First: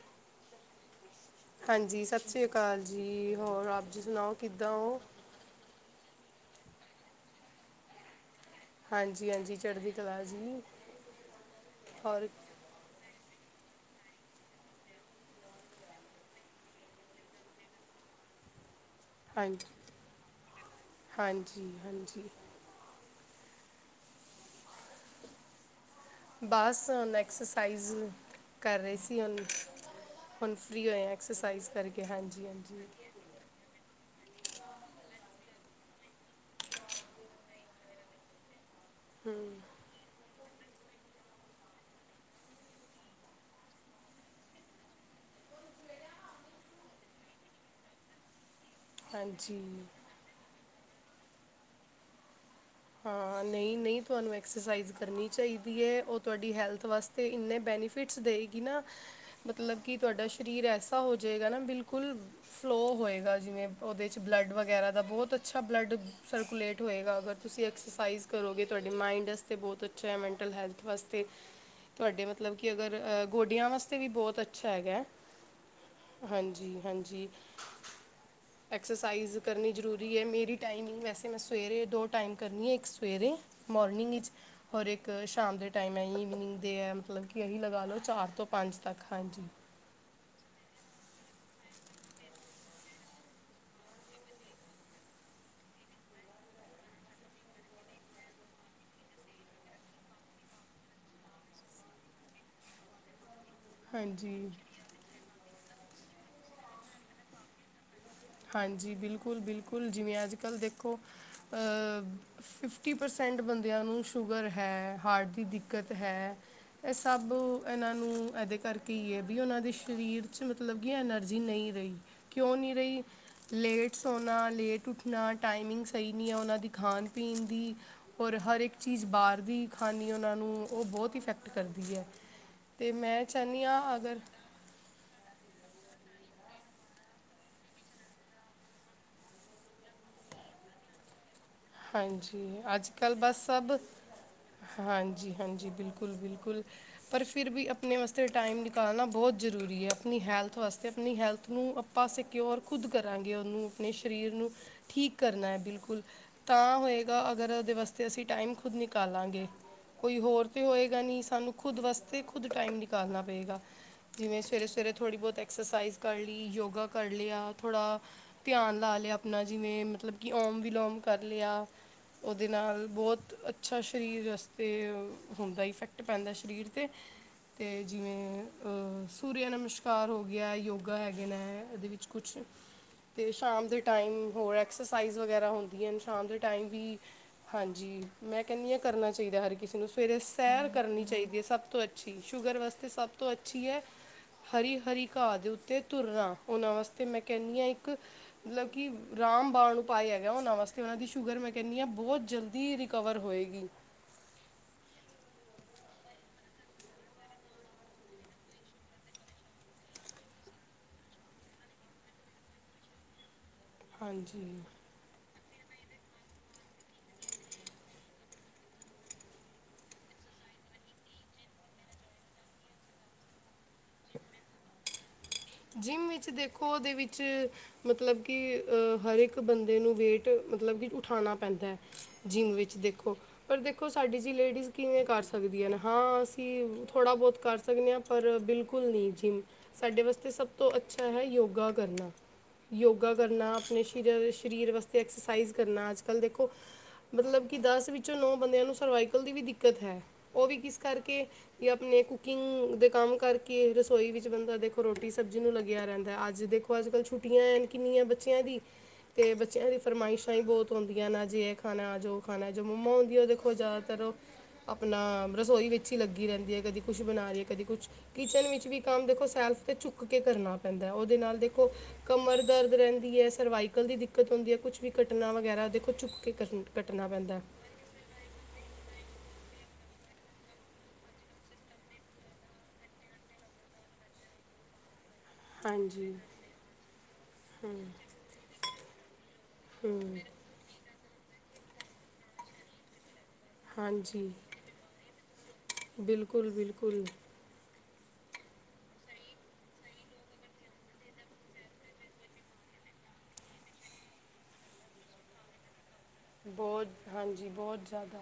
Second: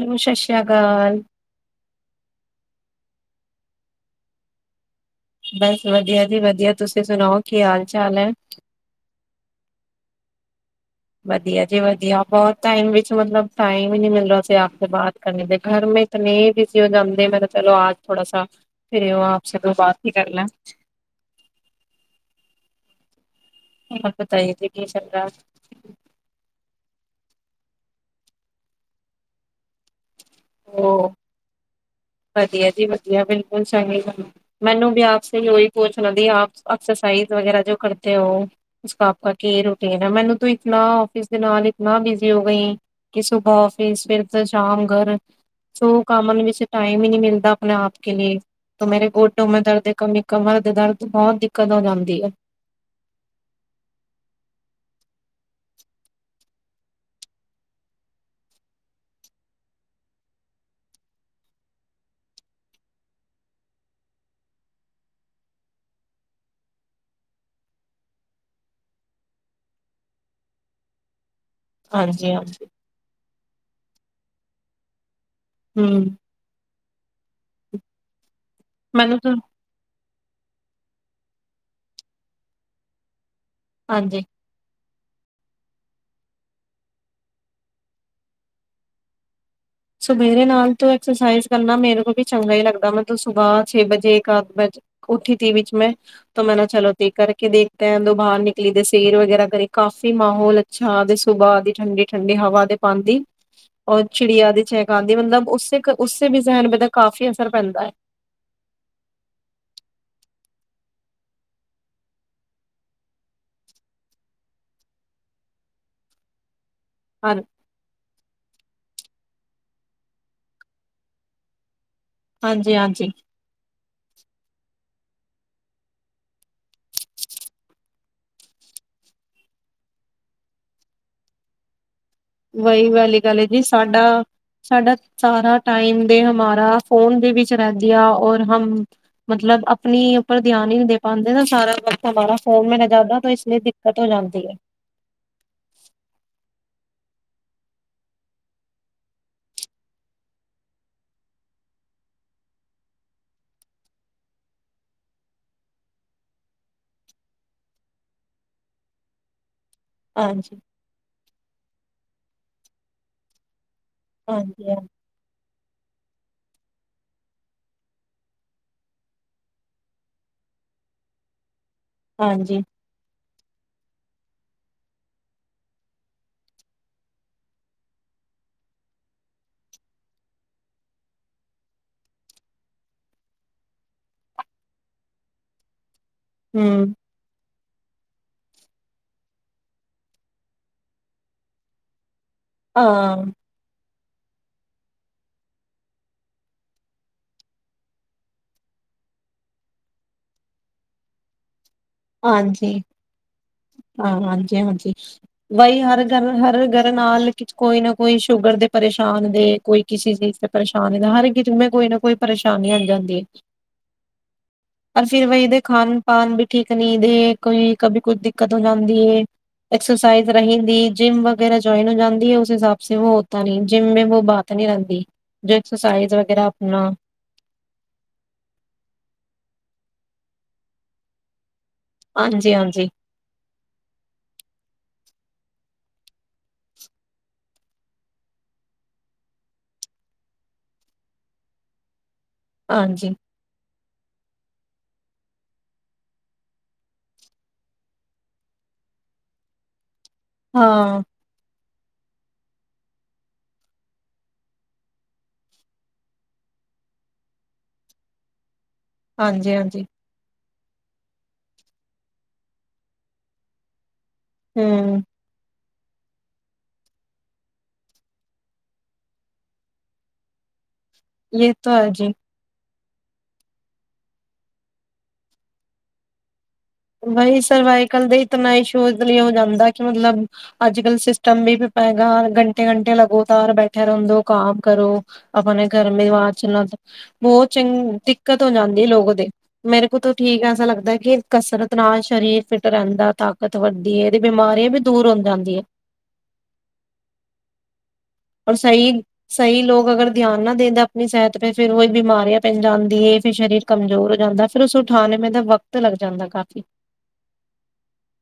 Hello ਸਸਰੀਆ ਅਕਾਲ। ਹਾਂਜੀ। ਸਤਿ ਸ਼੍ਰੀ ਅਕਾਲ ਜੀ। ਹੋਰ ਆਪ ਜੀ ਸੁਣਾਓ ਕਿੱਦਾਂ ਓ? ਬਸ। ਵਧੀਆ ਜੀ ਵਧੀਆ। ਤੁਸੀਂ ਸੁਣਾਓ ਕੀ ਹਾਲ ਚਾਲ ਐ? ਹਾਂਜੀ-ਹਾਂਜੀ। ਚੜ੍ਹਦੀ ਕਲਾ ਜੀ। ਵਧੀਆ ਜੀ ਵਧੀਆ ਹੋਰ ਬਹੁਤ। ਟਾਈਮ ਵਿੱਚ ਮਤਲਬ ਟਾਈਮ ਈ ਨਹੀਂ ਮਿਲ ਰਿਹਾ ਸੀ ਆਪ ਬਾਤ ਕਰਨ ਕਾ। ਘਰ ਮੇ ਇਤਨੇ ਬਿਜ਼ੀ ਹੋ ਜਾਂਤੇ ਮੈਂ ਤਾਂ ਚਲੋ ਆ ਥੋੜਾ ਸਾ ਫਿਰ ਆਪ ਸੇ ਦੈ ਬਾਤ ਹੀ ਕਰ ਲੈ। ਹਾਂਜੀ-ਹਾਂਜੀ। ਔਰ ਬਤਾਈਏ ਵੀ ਕੀ ਚਲਤਾ ਬਸ ਹੁਣ ਐਕਸਰਸਾਈਜ਼ ਕਰ ਰਹੇ ਸੀ ਹੁਣ। ਹੁਣ ਫਰੀ ਹੋਏ ਉਹ ਆਾਐਕਸਰਸਾਈਜ਼ ਕਰਕੇ ਵਧੀਆ ਹਾਂਜੀ-ਹਾਂਜੀ। ਜੀ [unintelligible] ਮੈਨੂੰ ਵੀ ਆਪਸੇ ਪੁਛਣਾ ਦੀ ਆਪ ਐਕਸਰਸਾਈਜ਼ ਵਗਰਾ ਜੋ ਕਰਤੇ ਹੋ ਉਸਕਾ ਆਪ ਕੀ ਰੂਟੀਨ ਐ ਮੈਨੂੰ ਤੋ ਇਤਨਾ ਆਫਿਸ ਦੇ ਨਾਲ ਇਤਨਾ ਬਿਜ਼ੀ ਹੋ ਗਈ ਕਿ ਸੁਬਹੇ ਆਫਿਸ ਤੇ ਸ਼ਾਮ ਘਰ ਸੋ ਕਮਨ ਵਿੱਚੈੇ ਟਾਈਮ ਹੀ ਨਹੀਂ ਮਿਲਦਾ ਆਪਣੇ ਆਪ ਕੇ ਲੀਏ। ਮੇਰੇ ਗੋਟੋ ਮੈਂ ਹਾਂਜੀ ਦਰਦ ਕਬੀ ਕਮਰ ਦੇ ਦਰਦ ਬਹੁਤ ਦਿੱਕਤ ਹੋ ਜਾਂਦੀ ਹੈ। ਹਾਂ। ਨਹੀਂ-ਨਹੀਂ ਤੁਹਾਨੂੰ ਐਕਸਰਸਾਈਜ਼ ਕਰਨੀ ਚਾਹੀਦੀ ਐ। ਉਹ ਤੁਹਾਡੀ ਹੈਲਥ ਵਾਸਤੇ ਤੇ ਇੰਨੇ ਬੈਨੀਫਿਟਸ ਦੇਈਗੀ ਨਾ ਮਤਲਬ ਕਿ ਤੁਹਾਡਾ ਸਰੀਰ ਐਸਾ ਹੋ ਜਾਏਗਾ ਨਾ ਬਿਲਕੁਲ ਫਲੋਅ ਹੋਏਗਾ। ਜਿਵੇਂ ਉਹਦੇ 'ਚ ਬਲੱਡ ਵਗੈਰਾ ਦਾ ਬਹੁਤ ਅੱਛਾ ਬਲੱਡ ਸਰਕੂਲੇਟ ਹੋਏਗਾ, ਅਗਰ ਤੁਸੀਂ ਐਕਸਰਸਾਈਜ਼ ਕਰੋਗੇ ਤੁਹਾਡੇ ਮਾਇਂਡ ਵਾਸਤੇ ਬਹੁਤ ਅੱਛਾ ਐ ਮੈਂਟਲ ਹੈਲਥ ਵਾਸਤੇ। ਤੁਹਾਡੇ ਹਾਂਜੀ ਹਾਂ ਮਤਲਬ ਕਿ ਅਗਰ ਗੋਡਿਆਂ ਵਾਸਤੇ ਵੀ ਬਹੁਤ ਅੱਛਾ ਹੈਗੈ। ਹੂ। ਹਾਂਜੀ-ਹਾਂਜੀ। ਮੈਨੂੰ ਤਾਂ ਐਕਸਰਸਾਈਜ਼ ਕਰਨੀ ਜ਼ਰੂਰੀ ਜੇ ਮੇਰੀ ਟਾਈਮਿੰਗ ਵੈਸੇ ਮੈਂ ਸਵੇਰੇ ਦੋ ਟਾਈਮ ਕਰਨੀ ਐ। ਇੱਕ ਸਵੇਰੇ ਮੋਰਨਿੰਗ ਹਾਂਜੀ ਵਿੱਚ ਔਰ ਇੱਕ ਸ਼ਾਮ ਦੇ ਟਾਈਮ ਈਵਨਿੰਗ ਦੇ ਐ ਮਤਲਬ ਕਿ ਇਹੀਂ ਲਗਾ ਲਓ ਚਾਰ ਤੋਂ ਪੰਜ ਤੱਕ। ਹਾਂਜੀ। ਸਵੇਰੇ ਨਾਲ ਤ ਐਕਸਰਸਾਈਜ਼ ਕਰਨਾ ਮੇਰੇ ਕੋ ਵੀ ਚੰਗਾ ਹੀ ਲੱਗਦਾ ਮਤਲਬ ਸੁਬਹ ਛੇ ਵਜੇ ਅੱ ਉੱਠੀ ਤੀ ਵਿੱਚ ਮੈਂ ਤ ਮੈਂ ਨਾ ਚਲੋ ਤੇ ਕਰਕੇ ਦੇਖਤੇ ਐ ਉਦੋਂ ਬਾਹਰ ਨਿਕਲੀ ਦੇ ਸੈਰ ਵਗੈਰਾ ਕਰੀ ਕਾਫ਼ੀ ਮਾਹੌਲ ਛਾ ਤੇ ਸੁਬਾਹ ਦੀ ਠੰਡੀ-ਠੰਡੀ ਹਵਾ ਦੇ ਪਾਂਦੀ। ਹਾਂ [inaudible] ਔਰ ਚਿੜੀਆ ਦੀ ਚੈਕਾਂਦੀ ਮਤਲਬ ਉਸੇ, ਉਸੇ ਵੀ ਜ਼ਹਿਣ ਦਾ ਕਾਫ਼ੀ ਅਸਰ ਪੈਂਦਾ। ਹਾਂਜੀ, ਬਿਲਕੁਲ-ਬਿਲਕੁਲ ਜਿਵੇਂ ਅੱਜ-ਕੱਲ੍ਹ ਦੇਖੋ। ਅ ਫਿਫਟੀ ਪਰਸੈਂਟ ਬੰਦਿਆਂ ਨੂੰ ਸ਼ੂਗਰ ਹੈ ਹਾਰਟ ਦੀ ਦਿੱ ਦਿੱਕਤ ਹੈ ਇਹ ਸਭ ਹਾਂ ਇਹਨਾਂ ਨੂੰ ਇਹਦੇ ਕਰਕੇ ਹੀ ਹੈ ਵੀ ਉਹਨਾਂ ਦੇ ਸਰੀਰ ਚ ਮਤਲਬ ਕਿ ਐਨਰਜੀ ਨਹੀਂ ਰਹੀ। ਕਿਉਂ ਨਹੀਂ ਹਾਂਜੀ ਹਾਂਜੀ ਰਹੀ? ਲੇਟ ਸੋਣਾ, ਲੇਟ ਉੱਠਣਾ, ਟਾਈਮਿੰਗ ਸਹੀ ਨਹੀਂ ਹੈ, ਉਹਨਾਂ ਦੀ ਖਾਣ-ਪੀਣ ਦੀ। ਔਰ ਹਰ ਇੱਕ ਚੀਜ਼ ਬਾਹਰ ਦੀ ਖਾਣੀ ਉਹਨਾਂ ਨੂੰ, ਉਹ ਬਹੁਤ ਇਫੈਕਟ ਕਰਦੀ ਏ। ਵਹੀ ਵਾਲੀ ਗੱਲ ਹੈ ਜੀ, ਸਾਡਾ ਸਾਡਾ ਸਾਰਾ ਟਾਈਮ ਦੇ ਹਮਾਰਾ ਫੋਨ ਦੇ ਵਿੱਚ ਰਹਿੰਦੀ ਆ ਔਰ ਹਮ ਮਤਲਬ ਆਪਨੀ ਉੱਪਰ ਧਿਆਨ ਹੀ ਨੀ ਦੇ ਪਾਉਂਦੇ ਨਾ। ਸਾਰਾ ਵਕਤ ਹਮਾਰਾ ਹਾਂਜੀ ਫੋਨ ਮੇ ਹੈ ਜਾਂਦਾ ਤਾਂ ਇਸਲਿਏ ਦਿੱਕਤ ਹੋ ਜਾਂਦੀ ਏ। ਹਾਂਜੀ-ਹਾਂਜੀ, ਬਿਲਕੁਲ-ਬਿਲਕੁਲ। ਪਰ ਫਿਰ ਵੀ ਆਪਨੇ ਵਸਤੇ ਟਾਈਮ ਨਿਕਾਲਨਾ ਬਹੁਤ ਜ਼ਰੂਰੀ ਹੈ ਆਪਨੀ ਹੈਲਥ ਵਾਸਤੇ, ਆਪਨੀ ਹੈਲਥ ਨੂੰ ਆਪਾ ਸਕਯੋਰ ਖੁਦ ਕਰਾਂਗੇ ਉਨੂੰ ਆਪਣੇ ਸਰੀਰ ਨੂੰ ਠੀਕ ਕਰਨਾ ਹੈ ਬਿਲਕੁਲ। ਤਾਂ ਹੋਏਗਾ, ਅਗਰ ਉਦੇ ਵਸਤੇ ਅਸੀਂ ਟਾਈਮ ਖੁਦ ਨਿਕਾਲਾਂਗੇ ਕੋਈ ਹੋਰ ਹਾਂਜੀ ਤਾਂ ਹੋਏ ਗਾ ਨੀ ਸਾਨੂੰ ਖੁਦ ਵਸਤੇ ਖੁਦ ਟਾਈਮ ਨਿਕਾਲਨਾ ਪਏਗਾ, ਜਿਵੇਂ ਹਾਂਜੀ ਹਾਂ ਸਵੇਰੇ-ਸਵੇਰੇ ਥੋੜੀ ਬਹੁਤ ਐਕਸਰਸਾਈਜ਼ ਕਰ ਲੀ, ਯੋਗਾ ਕਰ ਲਿਆ ਥੋੜਾ ਧਿਆਨ ਲਾ ਲਿਆ ਆਪਣਾ, ਜਿਵੇਂ ਮਤਲਬ ਕਿ ਓਮ- ਵਿਲੋਮ ਕਰ ਲਿਆ ਉਹਦੇ ਹਾਂਜੀ ਨਾਲ ਬਹੁਤ ਅੱਛਾ ਸਰੀਰ ਵਸਤੇ ਹੁੰਦਾ ਇਫੈਕਟ ਪੈਂਦਾ ਸਰੀਰ 'ਤੇ ਤੇ ਜਿਵੇਂ ਸੂਰਿਆ ਨਮਸਕਾਰ ਹੋ ਗਿਆ ਯੋਗਾ ਹੈਗੇ ਨੇ ਇਹਦੇ ਵਿੱਚ ਕੁਛ ਤੇ ਸ਼ਾਮ ਦੇ ਟਾਈਮ ਹੋਰ ਐਕਸਰਸਾਈਜ਼ ਵਗੈਰਾ ਹੁੰ ਹੁੰਦੀ ਹਨ ਸ਼ਾਂਮ ਦੇ ਟਾਈਮ ਹੂੰ ਵੀ ਹਾਂਜੀ, ਮੈਂ ਕਹਿੰਦੀ ਹਾਂ ਕਰਨਾ ਚਾਹੀਦਾ ਹਰ ਕਿਸੇ ਨੂੰ ਸਵੇਰੇ ਸੈਰ ਕਰਨੀ ਚਾਹੀਦੀ ਹੈ ਸਭ ਤੋਂ ਅਛ ਜੀ ਸ਼ੂਗਰ ਵਾਸਤੇ ਸਭ ਹਾਂ ਤੋਂ ਅੱਛੀ ਏ ਹਰੀ-ਹਰੀ ਘਹ ਦੇ ਉੱਤੇ ਤੁਰਨਾ ਉਹਨਾਂ ਵਸਤੇ ਮੈਂ ਕਹਿੰਦੀ ਹਾਂ ਇੱਕ ਮਤਲਬ ਕਿ ਰਾਮ ਬਾਣ ਉਪਾਏ ਹੈਗਾ ਉਹਨਾਂ ਉਹਨਾਂ ਦੀ ਸ਼ੂਗਰ ਮੈਂ ਕਹਿੰਦੀ ਹਾਂ ਬਹੁਤ ਜਲਦੀ ਰਿਕਵਰ ਹੋਏਗੀ। ਹਾਂ-ਹਾਂਜੀ-ਹਾਂਜੀ। ਬਾਈ ਹਰ ਘਰ ਹਰ ਘਰ ਨਾਲ ਕੋਈ ਨਾ ਕੋਈ ਸ਼ੂਗਰ ਦੇ ਪਰੇਸ਼ਾਨ ਦੇ ਕੋਈ ਕਿਸੇ ਚੀਜ਼ ਤੇ ਪਰੇਸ਼ਾਨੀ ਨਾ ਹਰ ਕਿਸੇ ਕੋਈ ਨਾ ਕੋਈ ਪਰੇਸ਼ਾਨੀ ਆ ਜਾਂਦੀ ਏ। ਹਾਂਜੀ। ਅਸੀਂ ਵਿਹਦੇ ਖਾਣ-ਪਾਨ ਵੀ ਠੀਕ ਨਹੀਂ ਦੇ, ਕੋਈ ਕਦੀ ਕੋਈ ਦਿੱਕਤ ਹੋ ਜਾਂਦੀ ਏ। ਐਕਸਰਸਾਈਜ਼ ਰਹਿੰਦੀ, ਜਿੰਮ ਵਗੈਰਾ ਜੁਆਇਨ ਹੋ ਜਾਂਦੀ ਹੈ, ਉਸ ਹਿਸਾਬ ਉਹ ਹੋਤਾ ਨਹੀਂ ਜਿੰਮ ਮੇ ਵੋ ਬਾਤ ਨੀ ਰਹਿੰਦੀ ਜੋ ਐਕਸਰਸਾਈਜ਼ ਵਗੈਰਾ ਆਪਣਾ ਚ ਮਤਲਬ ਕਿ ਹਰ ਇੱਕ ਬੰਦੇ ਨੂੰ ਵੇਟ ਮਤਲਬ ਕਿ ਉਠਾਣਾ ਪੈਂਦਾ ਏ। ਜਿੰਮ ਹਾਂਜੀ ਵਿੱਚ ਹਾਂਜੀ ਦੇਖੋ। ਪਰ ਦੇਖੋ ਸਾਡੀ ਜੀ ਲੇਡੀਜ਼ ਕਿਵੇਂ ਕਰ ਸਕਦੀਆਂ, ਹਾਂ ਅਸੀਂ ਥੋੜ੍ਹਾ ਬਹੁਤ ਕਰ ਸਕਦੇ ਹਾਂ ਪਰ ਬਿਲਕੁਲ ਨਹੀਂ ਜਿਮ ਸਾਡੇ ਵਾਸਤੇ ਸਭ ਤੋਂ ਅੱਛਾ ਹੈ, ਯੋਗਾ ਕਰਨਾ ਹਾਂਜੀ ਯੋਗਾ ਕਰਨਾ ਨਾ ਆਪਣੇ ਸਰੀਰ ਵਾਸਤੇ ਐਕਸਰਸਾਈਜ਼ ਕਰਨਾ ਅੱਜ-ਕੱਲ੍ਹ ਦੇਖੋ ਮਤਲਬ ਕਿ ਦਸ ਵਿੱਚੋਂ ਨੌ ਬੰਦਿਆਂ ਨੂੰ ਸਰਵਾਈਕਲ ਦੀ ਵੀ ਦਿੱਕਤ ਹੈ। ਉਹ ਵੀ ਕਿਸ ਹਾਂ ਕਰਕੇ, ਜਾਂ ਆਪਣੇ ਕੁਕਿੰਗ ਦੇ ਕੰਮ ਕਰਕੇ, ਰਸੋਈ ਵਿੱਚ ਬੰਦਾ ਦੇਖੋ ਰੋਟੀ ਸਬਜ਼ੀ ਨੂੰ ਲੱਗਿਆ ਰਹਿੰਦਾ ਅੱਜ ਦੇਖੋ ਅਜ-ਕੱਲ ਛੁੱਟੀਆਂ ਹੈਨ ਕਿੰਨੀਆਂ ਬੱਚਿਆਂ ਦੀ। ਤੇ ਹਾਂਜੀ ਬੱਚਿਆਂ ਦੀ ਹਾਂਜੀ ਫਰਮਾਇਸ਼ਾਂ ਈਂ ਬੋਤ ਹੁੰਦੀਆਂ ਨੇ ਅੱਜ ਏ ਖਾਣਾ, ਅੱਜ ਓ ਖਾਣਾ, ਜੋ ਮੰਮਾ ਹੁੰਦੀਆਂ ਓ ਦੇਖੋ, ਜ਼ਿਆਦਾਤਰ ਓ ਆਪਣਾ ਹੂੰ ਰਸੋਈ ਵਿੱਚ ਚ ਲੱਗੀ ਰੈਂਦੀ ਐ, ਕਦੀ ਕੁੱਛ ਬਣਾ ਰੀ ਐ, ਕਦੀ ਕੁੱਛ ਕਿਚਂਨ ਵਿੱਚ ਵੀ ਕੰਮ ਦੇਖੋ, ਸੈਲਫ ਤੇ ਚੁੱਕ ਕੇ ਕਰਨਾ। ਪੈਂਦਾ ਓਦੇ ਨਾਲ ਇਹ ਦੇਖੋ ਤਾਂ ਹੈ ਜੀ ਕਮ ਕਮਰ ਦਰਦ ਰੈਂਦੀ ਐ, ਸਰਵਾਈਕਲ ਦੀ ਦਿੱਕਤ ਹੁੰਦੀ ਐ। ਕੁਛ ਵੀ ਕਟਨਾ ਵਗੈਰਾ ਦੇਖੋ, ਚੁੱਕ ਕੇ ਕਰਨ ਕੱਟਣਾ ਪੈਂਦਾ ਬਈ ਹੈ। ਸਰਵਾਈਕਲ ਦੇ ਇਤਨਾਂ ਈਸ਼ੋ ਲਈ ਹੋ ਜਾਂਦਾ ਕਿ ਮਤਲਬ ਅੱਜ-ਕਲ ਸਿਸਟਮ ਵੀ ਪੇਗਾ ਘੰਟੇ-ਘੰਟੇ ਲਗੋਤਾਰ ਬੈਠਿਆ ਰੇਂਦੋ ਕਾਮ ਕਰੋ। ਆਪਣੇੇ ਗਰਮੀੇ ਹਾਂਜੀ ਵਾਚ [unintelligible] ਬੋਤ ਚਿੰ ਹਮ, ਦਿੱਕਤ ਹੋ ਜਾਂਦੀ ਐ ਲੋਕੋਦੇ, ਮੇਰੇ ਕੋਲ ਤਾਂ ਹਮ, ਠੀਕ ਐਸਾ ਲੱਗਦਾ ਕਿ ਕਸਰਤ ਨਾਲ ਸਰੀਰ ਫਿੱਟ ਰੇਂਦਾ, ਤਾਕਤ ਵੱਧਦੀ ਏਦੀ ਬਿਮਾਰੀਆਂ ਵੀ ਦੂਰ ਹੋ ਜਾਂਦੀ ਐ। ਬਿਲਕੁਲ-ਬਿਲਕੁਲ। ਔਰ ਸਈ ਸਈ ਲੋਕ ਅਗਰ ਧਿਆਨ ਨਾਂ ਦੇਂਦਾ ਆਪਣੀ ਸਿਹਤ ਤੇ ਫੇਰ ਓਈ ਬਿਮਾਰੀਆਂ ਪੈ ਜਾਂਦੀ ਏ ਫਿਰ ਸਰੀਰ ਕਮਜ਼ੋਰ ਹੋ ਜਾਂਦਾ, ਫਿਰ ਓਸ ਉਠਾਨੇ ਮੇਂ ਦਾ ਵਕਤ ਲੱਗ ਜਾਂਦਾ। ਕਾਫੀ ਬੋਤ ਹਾਂਜੀ, ਬੋਤ ਜ਼ਿਆਦਾ।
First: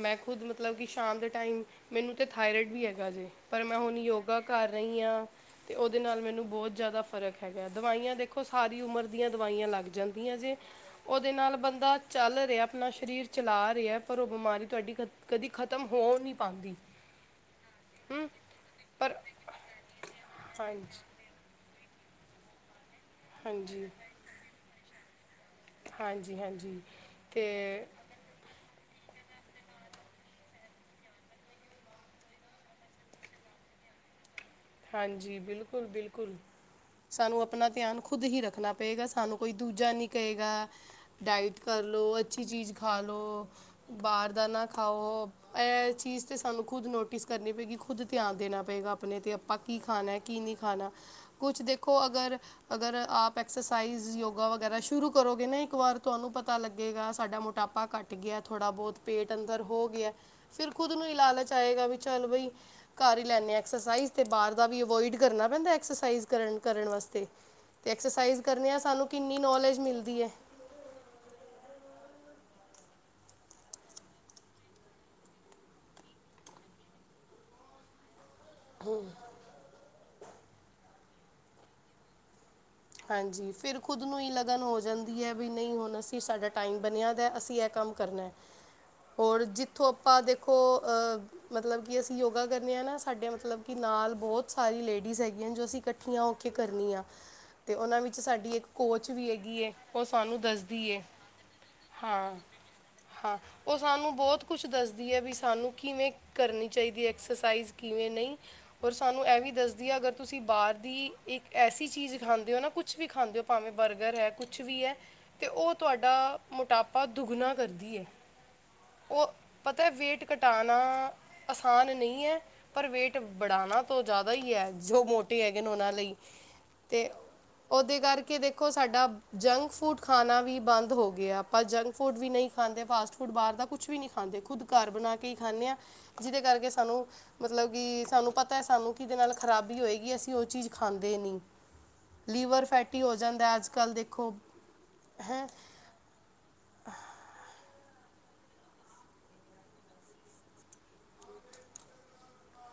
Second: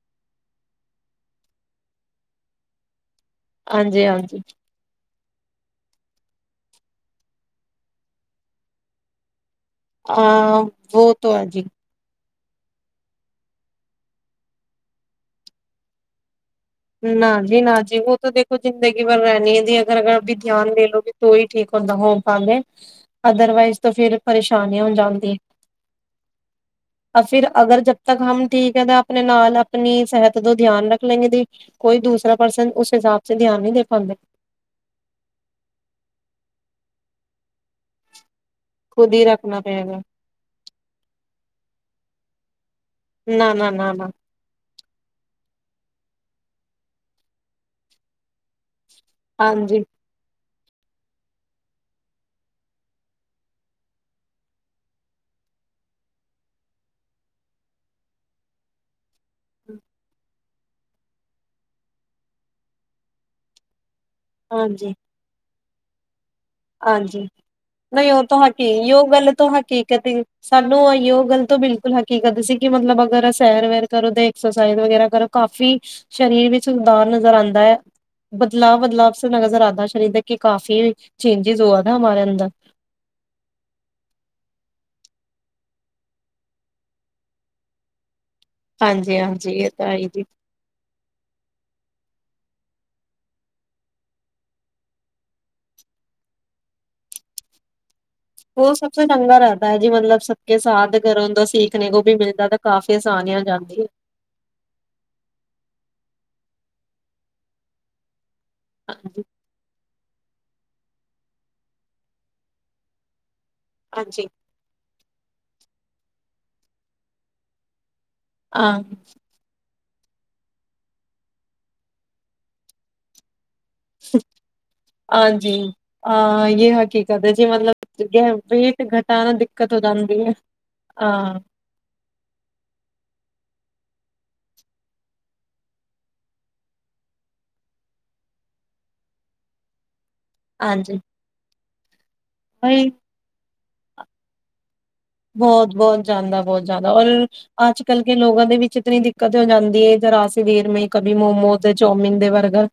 ਮੈਂ ਖੁਦ ਮਤਲਬ ਕਿ ਸ਼ਾਮ ਦੇ ਟਾਈਮ ਮੈਨੂੰ ਤੇ ਥਾਇਰਇਡ ਵੀ ਹੈਗਾ ਜੇ ਪਰ ਮੈਂ ਹੁਣ ਯੋਗਾ ਹਾਂਜੀ-ਹਾਂਜੀ ਕਰ ਰਹੀਆਂ। ਤੇ ਓਦੇ ਨਾਲ ਮੈਨੂੰ ਬੋਤ ਜਿਆਦਾ ਫ਼ਰਕ ਹੈਗਾ, ਦਵਾਈਆਂ ਦੇਖੋ, ਸਾਰੀ ਉਮਰ ਦੀਆਂ ਦਵਾਈਆਂ ਲੱਗ ਅ ਜਾਂਦੀਆਂ ਜੇ। ਵੋ ਓਦੇ ਤੋ ਹੈ ਨਾਲ ਜੀ ਬੰਦਾ ਚੱਲ ਰਿਆ, ਆਪਣਾ ਸਰੀਰ ਚਲਾ ਰਿਆ ਪਰ ਓ ਬਿਮਾਰੀ ਤੁਆਡੀ ਕਦ ਕਦੀ ਖਤਮ ਹੋ ਨੀਂ ਪਾਂਦੀ। ਨਾਂ ਜੀ ਨਾਂ, ਜੀਹੂ ਤਾਂ ਦੇਖੋ ਜ਼ਿੰਦਗੀ ਪਰ ਭਰ ਰੈਣੀ ਐ ਜੀ, ਅਗਰ ਅਗਰ ਆਪ ਦੀ ਧਿਆਨ ਦੇ ਹਾਂਜੀ ਲੋੋਗੇ ਤੇ ਤੋ ਈ ਠੀਕ ਹੁੰਦਾ ਹੋ ਪਾਵੋਗੇ, ਅਦਰ ਵਾਈਜ਼ ਹਾਂਜੀ ਤੇ ਫਿਰ ਪਰੇਸ਼ਾਨੀ ਹੋ ਜਾਂਦੀ ਐ। ਹਾਂਜੀ ਹਾਂਜੀ ਅ ਤੇ ਫਿਰ ਅਗਰ ਜ ਤ ਹਮ ਠੀਕ ਹੈ ਤਾਂ ਆਪਣੇ ਨਾਲ ਆਪਣੀ ਸਿਹਤ ਦਾ ਧਿਆਨ ਰੱਖ ਲੈਂਗੇ ਦੀ ਕੋਈ ਦੂਸਰਾ ਪਰਸਨ ਉਸ ਹਿਸਾਬ ਸੇ ਧਿਆਨ ਨਈਂ ਦੇ ਪਾਂਦੇ। ਹਾਂਜੀ ਬਿਲਕੁਲ ਬਿਲਕੁਲ, ਸਾਨੂੰ ਆਪਣਾ ਧਿਆਨ ਖੁਦ ਹੀ ਰੱਖਣਾ ਪਏਗਾ, ਸਾਨੂੰ ਕੋਈ ਦੂਜਾ ਨੀ ਕਏਗਾ ਡਾਈਟ ਕਰਲੋ ਅੱਛੀ ਚੀਜ਼ ਖਾ ਲੋ। ਬਾਰ ਦਾ ਨਾਂ ਖਾਓ। ਏ ਚੀਜ਼ ਤੇ ਸਾਨੂੰ ਖੁੱਦ ਨੋਟਿਸ ਕਰਨੀ ਪਏਗੀ, ਖੁਦ ਧਿਆਨ ਦੇਣਾ ਪਏਗਾ ਆਪਣੇ ਤੇ। ਆਪਾਂ ਕੀ ਖਾਣਾ ਕੀ ਨ੍ਹੀਂ ਖਾਣਾ। ਕੁਛ ਦੇਖੋ ਅਗਰ ਅਗਰ ਆਪ ਐਕਸਰਸਾਈਜ਼ ਯੋਗਾ ਵਗੈਰਾ ਸ਼ੁਰੂ ਕਰੋਗੇ ਨਾ ਇੱਕ ਵਾਰ ਤੁਆਨੂੰ ਪਤਾ ਲੱਗੇਗਾ ਸਾਡਾ ਮੁ ਮੋਟਾਪਾ ਘੱਟ ਗਿਆ, ਥੋੜ੍ਹਾ ਬੋਤ ਪੇਟ ਅੰਦਰ ਹੋ ਗਿਆ। ਫਿਰ ਖੁਦ ਨੂੰ ਇ ਲਾਲਚ ਆਏਗਾ ਵੀ, ਚੱਲ ਬਈ ਕਰ ਈ ਲੈਂਨੇ ਆ ਐਕਸਰਸਾਈਜ਼। ਤੇ ਬਾਰ ਦਾ ਵੀ ਅਵੋਇਡ ਕਰਨਾ ਪੈਂਦਾ ਐਕਸਰਸਾਈਜ਼ ਕਰਨ ਕਰਨ ਵਾਸਤੇ ਤੇ ਐਕਸਰਸਾਈਜ਼ ਕਰਨੇ ਆ ਸਾਨੂੰ ਕਿੰਨੀ ਨੌਲੇਜ ਮਿਲਦੀ ਐ। ਸਾਨੂੰ ਆਇਓ ਗੱਲ ਤੋਂ ਬਿਲਕੁਲ ਹਕੀਕਤ ਸੀ ਕਿ ਮਤਲਬ ਅਗਰ ਸੈਰ-ਵੈਰ ਕਰੋ ਤੇ ਐਕਸਸਾਈਜ਼ ਵਗੇਰਾ ਕਰੋ ਕਾਫੀ ਸ਼ਰੀਰ ਵਿੱਚ ਸੁਧਾਰ ਨਜ਼ਰ ਆਂਦਾ ਐ। ਬਦਲਾ-ਬਦਲਾਵ ਸਾ ਨਜ਼ਰ ਆਂਦਾ ਸ਼ਰੀਕ ਤੇ ਕਿ ਕਾਫ਼ੀ ਚੇਂਜਿਜ ਹੋਆ ਨਾਂ ਹਮਾਰੇ ਅੰਦਰ। ਹਾਂਜੀ ਫਿਰ ਖੁਦ ਨੂੰ ਈ ਲਗਨ ਹੋ ਜਾਂਦੀ ਐ ਵੀ ਨਈਂ ਹੁਣ ਅਸੀਂ ਸਾਡਾ ਟਾਈਮ ਬਣਿਆ ਦਾ ਅਸੀਂ ਐ ਕੰਮ ਕਰਨਾ। ਹਾਂਜੀ ਹੋਰ ਹਾਂਜੀ ਇਹ ਜਿੱਥੋਂ ਤਾਂ ਹੈ ਆਪਾਂ ਜੀ। ਦੇਖੋ ਮਤਲਬ ਕਿ ਅਸੀਂ ਯੋਗਾ ਕਰਨੇਂ ਆਂ ਨਾਂ ਸਾਡੇ ਮਤਲਬ ਕਿ ਨਾਲ ਬੋਤ ਸਾਰੀ ਲੇਡੀਜ਼ ਹੈਗੀਆਂ ਜੋ ਅਸੀਂ ਕਠ ਠੀਆਂ ਹੋਕੇ ਕਰਨੀਆਂ ਤੇ ਓਨਾਂ ਵਿ ਸਾਡੀ ਇੱਕ ਕੋਚ ਵੀ ਹੈਗੀ ਓ ਸਾਨੂੰ ਦੱਸਦੀ ਐ, ਹਾਂ। ਹਾਂ, ਉਹ ਸਾਨੂੰ ਬਹੁਤ ਕੁਛ ਦਸਦੀ ਐ। ਵੀ ਸਾਨੂੰ ਕਿਵੇ ਕਰਨੀ ਚਾਹੀਦੀ ਐਕਸਰ ਸਾਈਜ਼, ਕਿਵੇ ਨਹੀ ਹੋਰ ਹਾਂਜੀ ਸਾਨੂੰ ਇਹ ਵੀ ਦੱਸਦੀ ਐ, ਅਗਰ ਤੁਸੀ ਬਾਰ ਦੀ ਇਕ ਐਸੀ ਚੀਜ ਖਾਂਦੇ ਓ ਨਾ। ਕੁਛ ਵੀ ਖਾਦੇ ਓ ਭਾਵੇਂ, ਬਰਗਰ ਹੈ। ਹਾਂਜੀ ਕੁਛ ਵੀ ਐ ਤੇ ਉਹ ਤੁਹਾਡਾ ਮੋਟਾਪਾ, ਦੁੱਗਣਾ ਕਰਦੀ ਐ। ਆਹੋ। ਉਹ ਪਤਾ, ਵੇਟ ਘਟਾਣਾ ਆਸਾਨ ਨਹੀ ਏਂ। ਪਰ ਵੇਟ ਬੜਾਣਾ ਤੋਂ ਜਿਆਦਾ ਈ ਐ। ਜੋ ਮੋਟੇ ਹਾਂਜੀ ਹੈਗੇ ਨੇ ਉਹਨਾ ਲਈ ਤੇ ਉਹਦੇ ਕਰਕੇ ਦੇਖੋ, ਸਾਡਾ ਜੰਕ-ਫੂਡ ਖਾਣਾ ਵੀ ਬੰਦ ਹੋ ਗਿਆ। ਆਪਾ ਜੰਕ ਫੂਡ ਵੀ ਨਹੀ ਖਾਂਦੇ। ਫਾਸਟ-ਫੂਡ ਬਾਹਰ ਦਾ ਕੁਛ ਵੀ ਨੀ ਖਾਂਦੇ। ਖੁਦ ਘਰ ਬਣਾ ਕੇ ਈ ਖ਼ਾਨੇ ਆ। ਜਿਹਦੇ ਕਰਕੇ ਸਾਨੂੰ ਮਤਲਬ ਕਿ, ਸਾਨੂੰ ਪਤਾ ਐ ਸਾਨੂੰ ਕਿ ਕਿਹਦੇ ਨਾਲ ਖ਼ਰਾਬੀ ਹੋਏਗੀ। ਅਸੀ ਉਹ- ਚੀਜ਼ ਹਾਂਜੀ ਖਾਂਦੇ ਨ੍ਹੀਂ। ਲੀਵਰ ਉਹੀ ਫੈਟੀ ਹੋ ਜਾਂਦਾ ਅਜ ਕਲ੍ਹ ਦੇਖੋ- ਹੈ ਬਹੁਤ-ਬਹੁਤ ਜਾਂਦਾ, ਬਹੁਤ ਜਿਆਦਾ। ਔਰ ਅੱਜ-ਕਲ੍ਹ ਕੇ ਲੋਗੋ ਦੇ ਵਿਚ ਇਤਨੀ ਦਿੱਕਤ ਹੋ ਜਾਦੀ ਏ। ਜਰਾ ਸਵੇਰ ਮੇ ਕਭੀ ਮੋਮੋ ਤੇ ਚੋਮਿਨ ਦੇ ਬਰਗਰ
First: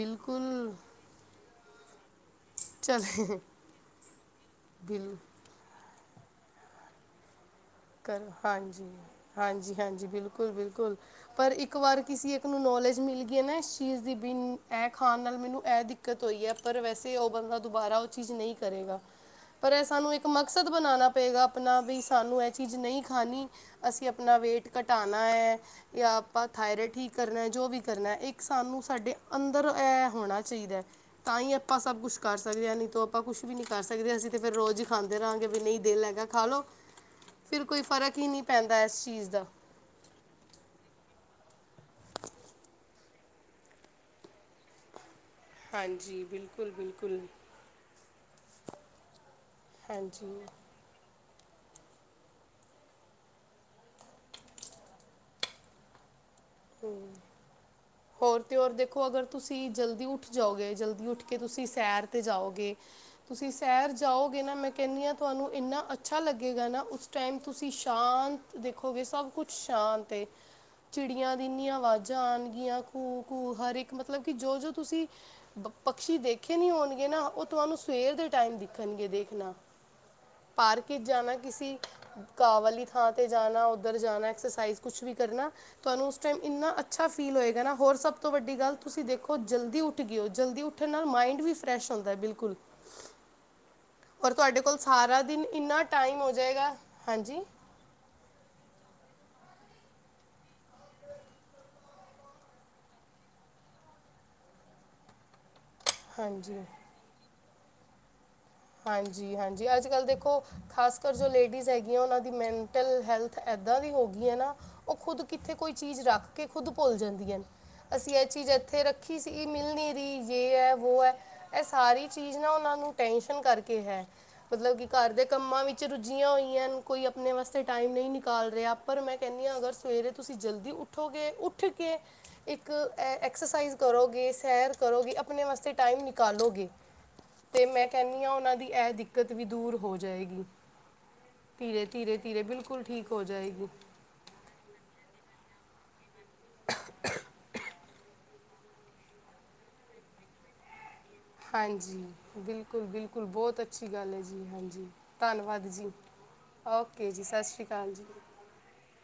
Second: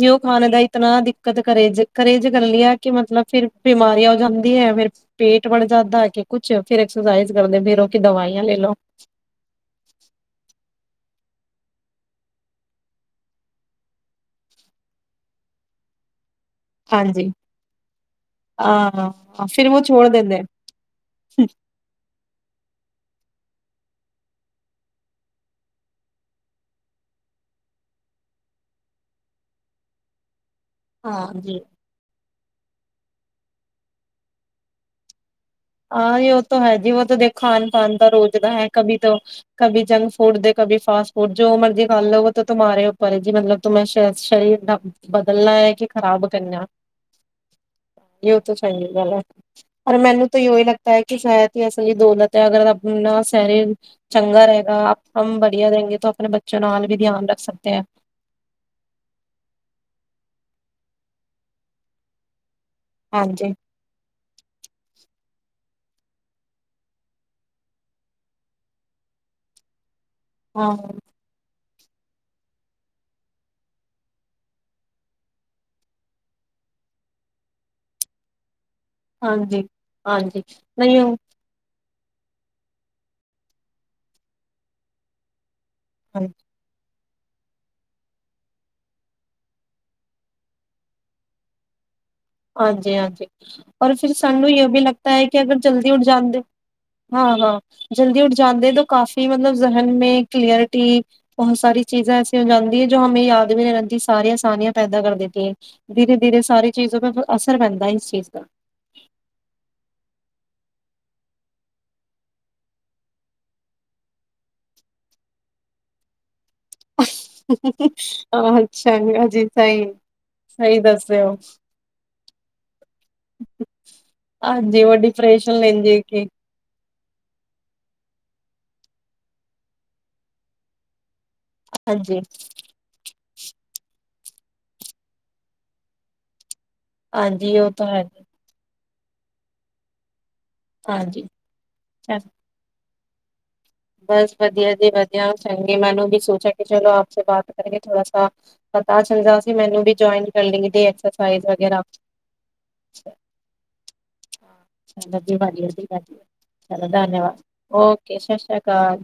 ਜੇ ਉਹ ਖਾਣੇ ਦਾ ਇਤਨਾ ਦਿ ਕਤ ਕਰੇ ਜੇ, ਕਰੇ ਜੇ ਕਰ ਲੀ ਆ ਕਿ ਚਲ ਮਤਲਬ ਫੇਰ ਬਿਮਾਰੀ ਆ ਜਾਂਦੀ ਐ। ਫਿਰ ਬਿਲ ਪੇਟ ਬੜ ਜਾਦਾ ਏ ਕੇ ਕੁੱਛ ਫਿਰ ਐਕਸਰ ਸਾਈਜ਼ ਕਰਦੇ ਫਿਰੋ ਕਰੋ ਹਾਂਜੀ। ਹਾਂਜੀ-ਹਾਂਜੀ, ਬਿਲਕੁਲ-ਬਿਲਕੁਲ। ਪਰ ਇਕ ਵਾਰ ਕਿਸੀ ਇਕ ਨੂੰ ਨੋਲੇਜ ਮਿਲਗੀ ਏ ਨਾ, ਇਸ ਚੀਜ਼ ਦੀ। ਬੀ ਐ ਖਾਣ ਨਾਲ, ਮੈਨੂੰ ਐ ਦਿੱਕਤ ਹੋਈ ਐ। ਪਰ ਵੈਸੇ ਉਹ ਹਾਂਜੀ ਬੰਦਾ ਦੁਬਾਰਾ ਉਹ ਚੀਜ਼ ਨਹੀ ਕਰੇਗਾ। ਹਾਂ ਫਿਰ ਪਰ ਉਹ ਐ ਛੋੜ ਸਾਨੂੰ ਇਕ ਦਿੰਦੇ ਮਕਸਦ ਖੁਦ ਬਨਾਨਾ ਪਏਗਾ ਆਪਣਾ ਵੀ ਸਾਨੂੰ ਚੀਜ਼ ਨਹੀ ਖਾਨੀ। ਅਸੀ ਆਪਣਾ ਵੇਟ ਘਟਾਨਾ ਏ। ਯਾਂ ਆਪਾਂ ਥਾਇਰਡ ਠੀਕ ਕਰਨਾ। ਜੋ ਵੀ ਕਰਨਾ, ਇਕ ਸਾਨੂੰ ਸਾਡੇ ਅੰਦਰ ਐ ਹੋਣਾ ਚਾਹੀਦਾ ਹਾਂ ਤਾਂ ਈ ਜੀ ਆਪਾ ਸਭ ਕੁੱਛ ਕਰ ਸਕਦੇ ਆ। ਨੀ ਤੇ ਆਪਾ ਕੁਛ ਵੀ ਨੀ ਕਰ ਸਕਦੇ। ਅਸੀ ਤੇ ਫਿਰ ਰੋਜ਼ ਈ ਖਾਂਦੇ ਰਾਂਅਗੇ ਵੀ ਨਹੀ ਆ ਈ ਉਹ ਤਾਂ ਹੈ ਜੀ। ਉਹ ਤਾਂ ਦੇਖ ਖਾਣ-ਪਾਣ ਤਾਂ ਫਰਕ ਹੀ ਰੋਜ਼ ਨਹੀਂ ਦਾ ਹੈ। ਪੈਂਦਾ ਕਬੀ ਇਸ ਤੋਂ ਚੀਜ਼ ਦਾ ਕਬੀ ਜੰਕ- ਹੁਣ ਦੇ ਕਭੀ ਫਾਸਟ-ਫੂਡ ਜੋ ਮਰਜ਼ੀ ਖਾਲੋ। ਵੋ ਤੋ ਤੁਮਾਰ੍ਹੇ ਉਪਰ ਐ ਜੀ। ਮਤਲਬ ਤੁਮੇ ਸ ਸਰੀਰ ਦਾ ਬਦਲਣਾ ਐ ਕਿ ਹਾਂਜੀ ਖ਼ਰਾਬ ਕਰਨਾ। ਬਿਲਕੁਲ ਬਿਲਕੁਲ ਇਹ ਤੇ ਚੰਗੀ ਗੱਲ ਐ। ਪਰ ਮੈਨੂੰ ਹਾਂਜੀ ਲਗਤਾ ਐ ਕਿ ਸ਼ਾਇਤ ਯੇ ਅਸਲੀ ਦੌਲਤ ਐ। ਅਗਰ ਆਪਣਾ ਸਰੀਰ ਚੰਗਾ ਰਹੇਗਾ। ਆਪ-ਹਮ ਬੜੀਆ ਰਹੇਂਗੇ ਤੋ ਆਪਣੇ ਬੱਚਿਆਂ ਨਾਲ ਵੀ ਧਿਆਨ ਰੱਖ ਸਕਤੇ। ਹੋਰ ਤੇ ਹੋਰ, ਦੇਖੋ ਅਗਰ ਤੁਸੀ ਜ਼ਲਦੀ ਉਠ ਜਾਓਗੇ। ਜ਼ਲਦੀ ਉਠ ਕੇ ਤੁਸੀ ਸੈਰ 'ਤੇ ਜਾਓਗੇ ਤੁਸੀ ਹਾਂਜੀ ਸੈਰ ਜਾਓਗੇ ਨਾ ਮੈ ਕਹਿੰਨੀ ਆ, ਤੁਹਾਨੂੰ ਇਨਾ ਅੱਛਾ ਲਗੇਗਾ ਨਾ। ਉਸ ਟਾਈਮ ਤੁਸੀ ਸ਼ਾਂਤ ਦੇਖੋਗੇ ਸਭ ਕੁਛ ਸ਼ਾਂਤ ਏ। ਹਾਂ। ਚਿੜੀਆਂ ਦੀ ਇੰਨੀਆਂ ਆਵਾਜ਼ਾਂ ਆਣਗੀਆਂ। ਘੂ-ਘੂ ਹਰ ਇੱਕ ਮਤਲਬ ਕਿ, ਜੋ-ਜੋ ਤੁਸੀ ਬ ਪਕਸ਼ੀ ਦੇਖੇ ਨ੍ਹੀਂ ਹੋਣਗੇ ਨਾ, ਉਹ ਤੁਹਾਨੂੰ ਸਵੇਰ ਦੇ ਟਾਈਮ ਦਿ ਖਣਗੇ ਦੇਖਣਾ, ਹਾਂਜੀ ਹਾਂਜੀ ਪਾਰਕ ਨਹੀਂ ਇੱਚ ਜਾਣਾ ਕਿਸੀ ਘਾਹ ਵਾਲੀ ਥਾਂ ਤੇ ਜਾਨਾ, ਉਧਰ ਜਾਨਾ। ਐਕਸਰਸਾਈਜ਼ ਕੁਛ ਵੀ ਕਰਨਾ ਤੁਹਾਨੂੰ ਉਸ ਹਾਂਜੀ ਟਾਈਮ ਇਨਾਂ ਅੱਛਾ ਫੀਲ ਹੋਏਗਾ ਨਾ ਹੋਰ ਸਭ ਤੋ ਵਡੀ ਗੱਲ ਤੁਸੀ ਦੇਖੋ ਜਲਦੀ ਉਠਗੇ ਓ। ਜਲਦੀ ਉੱਠਣ ਨਾਲ ਮਾਇੰਡ ਵੀ ਫਰੈਸ਼ ਹੁੰਦਾ। ਬਿਲਕੁਲ ਹਾਂਜੀ-ਹਾਂਜੀ, ਔਰ ਫਿਰ ਸਾਨੂੰ ਤੁਹਾਡੇ ਜੇਹ ਕੋਲ ਬੀ ਲਗਤਾ ਸਾਰਾ ਐ ਕਿ, ਦਿਨ ਅਗਰ ਇੰਨਾ ਜਲਦੀ ਉਠ ਟਾਈਮ ਹੋ ਜਾਂਦੇ, ਜਾਏਗਾ ਹਾਂਜੀ ਹਾਂ-ਹਾਂ। ਜਲਦੀ ਉੱਠ ਜਾਦੇ ਤਾਂ ਕਾਫ਼ੀ ਮਤਲਬ, ਜਹਿਨ ਮੈ ਕਲੀਅਰਿਟੀ ਬਹੁਤ ਸਾਰੀ ਚੀਜ਼ਾਂ ਐਸੀ ਹੋ ਜਾਦੀ ਐ, ਜੋ ਹਮੇ ਯਾਦ ਵੀ ਨੀ ਰੈਂਦੀ। ਸਾਰੀਆਂ ਆਸਾਨੀਆਂ ਪੈਦਾ ਕਰ ਦੇਤੀ ਏ। ਧੀਰੇ-ਧੀਰੇ ਹਾਂਜੀ ਸਾਰੀ ਚੀਜ਼ੋ ਦਾ, ਫਿਰ ਅਸਰ ਪੈਂਦਾ ਇਸ ਚੀਜ਼ ਤੇ ਹਾਂਜੀ-ਹਾਂਜੀ, ਅਜ-ਕਲ੍ਹ ਦੇਖੋ ਖਾਸ ਕਰ ਜੋ ਲੇਡੀਜਸ ਹੈਗੀਆਂ ਉਹਨਾ ਦੀ ਮੈਟਲ ਹੈਲਥ ਇਦਾਂ ਦੀ ਹੋ ਗਈ ਐ, ਨਾ- ਉ ਖੁਦ ਕਿਥੇ ਕੋਈ ਚੀਜ ਰਖ ਕੇ ਖੁਦ ਭੁਲ ਜਾਂਦੀਆਂ ਨੇ- ਅਸੀ ਇਹ ਚੀਜ ਇਥੇ ਰਖੀ ਸੀ ਮਿਲ ਨਹੀ ਰਹੀ ਯੇ ਐ ਵੋ ਐ। ਇਹ ਸਾਰੀ ਚੀਜ ਨਾ ਉਹਨਾ ਨੂੰ ਟੈਸ਼ਨ- ਸ਼ਨ ਕਰਕੇ ਹੈ ਮਤਲਬ ਕਿ ਘਰ ਦੇ ਕਮਾ ਵਿਚ ਰੁਝੀਆਂ ਹੋਈਆਂ। ਕੋਈ ਆਪਣੇ ਵਾਸਤੇ ਟਾਈਮ ਨਹੀਂ ਨਿਕਾਲ ਰਿਹਾ ਪਰ ਮੈਂ ਕਹਿੰਦੀ ਆ ਅਗਰ ਸਵੇਰੇ ਤੁਸੀਂ ਜਲਦੀ ਉੱਠੋਗੇ ਉੱਠ ਉੱਠ ਕੇ ਇੱਕ ਇੱਕ ਐਕਰਸਾਈਜ਼ ਕਰੋਗੇ ਸੈਰ ਕਰੋਗੇ ਆਪਣੇ ਵਾਸਤੇ ਟਾਈਮ ਨਿਕਾਲੋਗੇ। ਹਾਂਜੀ ਉ ਤਾਂ ਮੈਂ ਹੈ। ਤੇ ਕਹਿੰਨੀ ਉਹਨਾਂ ਦੀ ਇਹ ਦਿੱਕਤ ਵੀ ਦੂਰ ਹੋ ਜਾਏਗੀ। ਧੀਰੇ- ਧੀਰੇ, ਅੱਛਾ, ਧੀਰੇ ਬਿਲਕੁਲ ਠੀਕ ਹੋ ਜਾਏਗੀ। ਬਸ ਵਧੀਆ ਜੀ ਵਧੀਆ ਚੰਗੇ ਮੈਨੂੰ ਵੀ ਸੋਚਿਆ ਕਿ ਚਲੋ ਆਪ ਸੇ ਬਾਤ ਕਰੇ ਥੋੜਾ ਸਾ। ਪਤਾ ਚੱਲਦਾ ਸੀ ਮੈਨੂੰ ਵੀ ਜੁਆਇਨ ਕਰ ਲੇ ਦੇ ਐ ਸਬ- ਹਾਂਜੀ ਬਿਲਕੁਲ- ਬਿਲਕੁਲ ਬੋਤ ਅੱਛੀ ਗੱਲ ਐ ਜੀ ਹਾਂਜੀ ਚਲੋ ਜੀ ਵਧੀਆ ਧੰਨਵਾਦ ਜੀ। ਵਧੀਆ ਚਲੋ ਓਕੇ ਜੀ ਧੰਨਵਾਦ ਸਤਿ ਸ਼੍ਰੀ ਅਕਾਲ ਜੀ ਓਕੇ ਸਤਿ ਸ਼੍ਰੀ ਅਕਾਲ।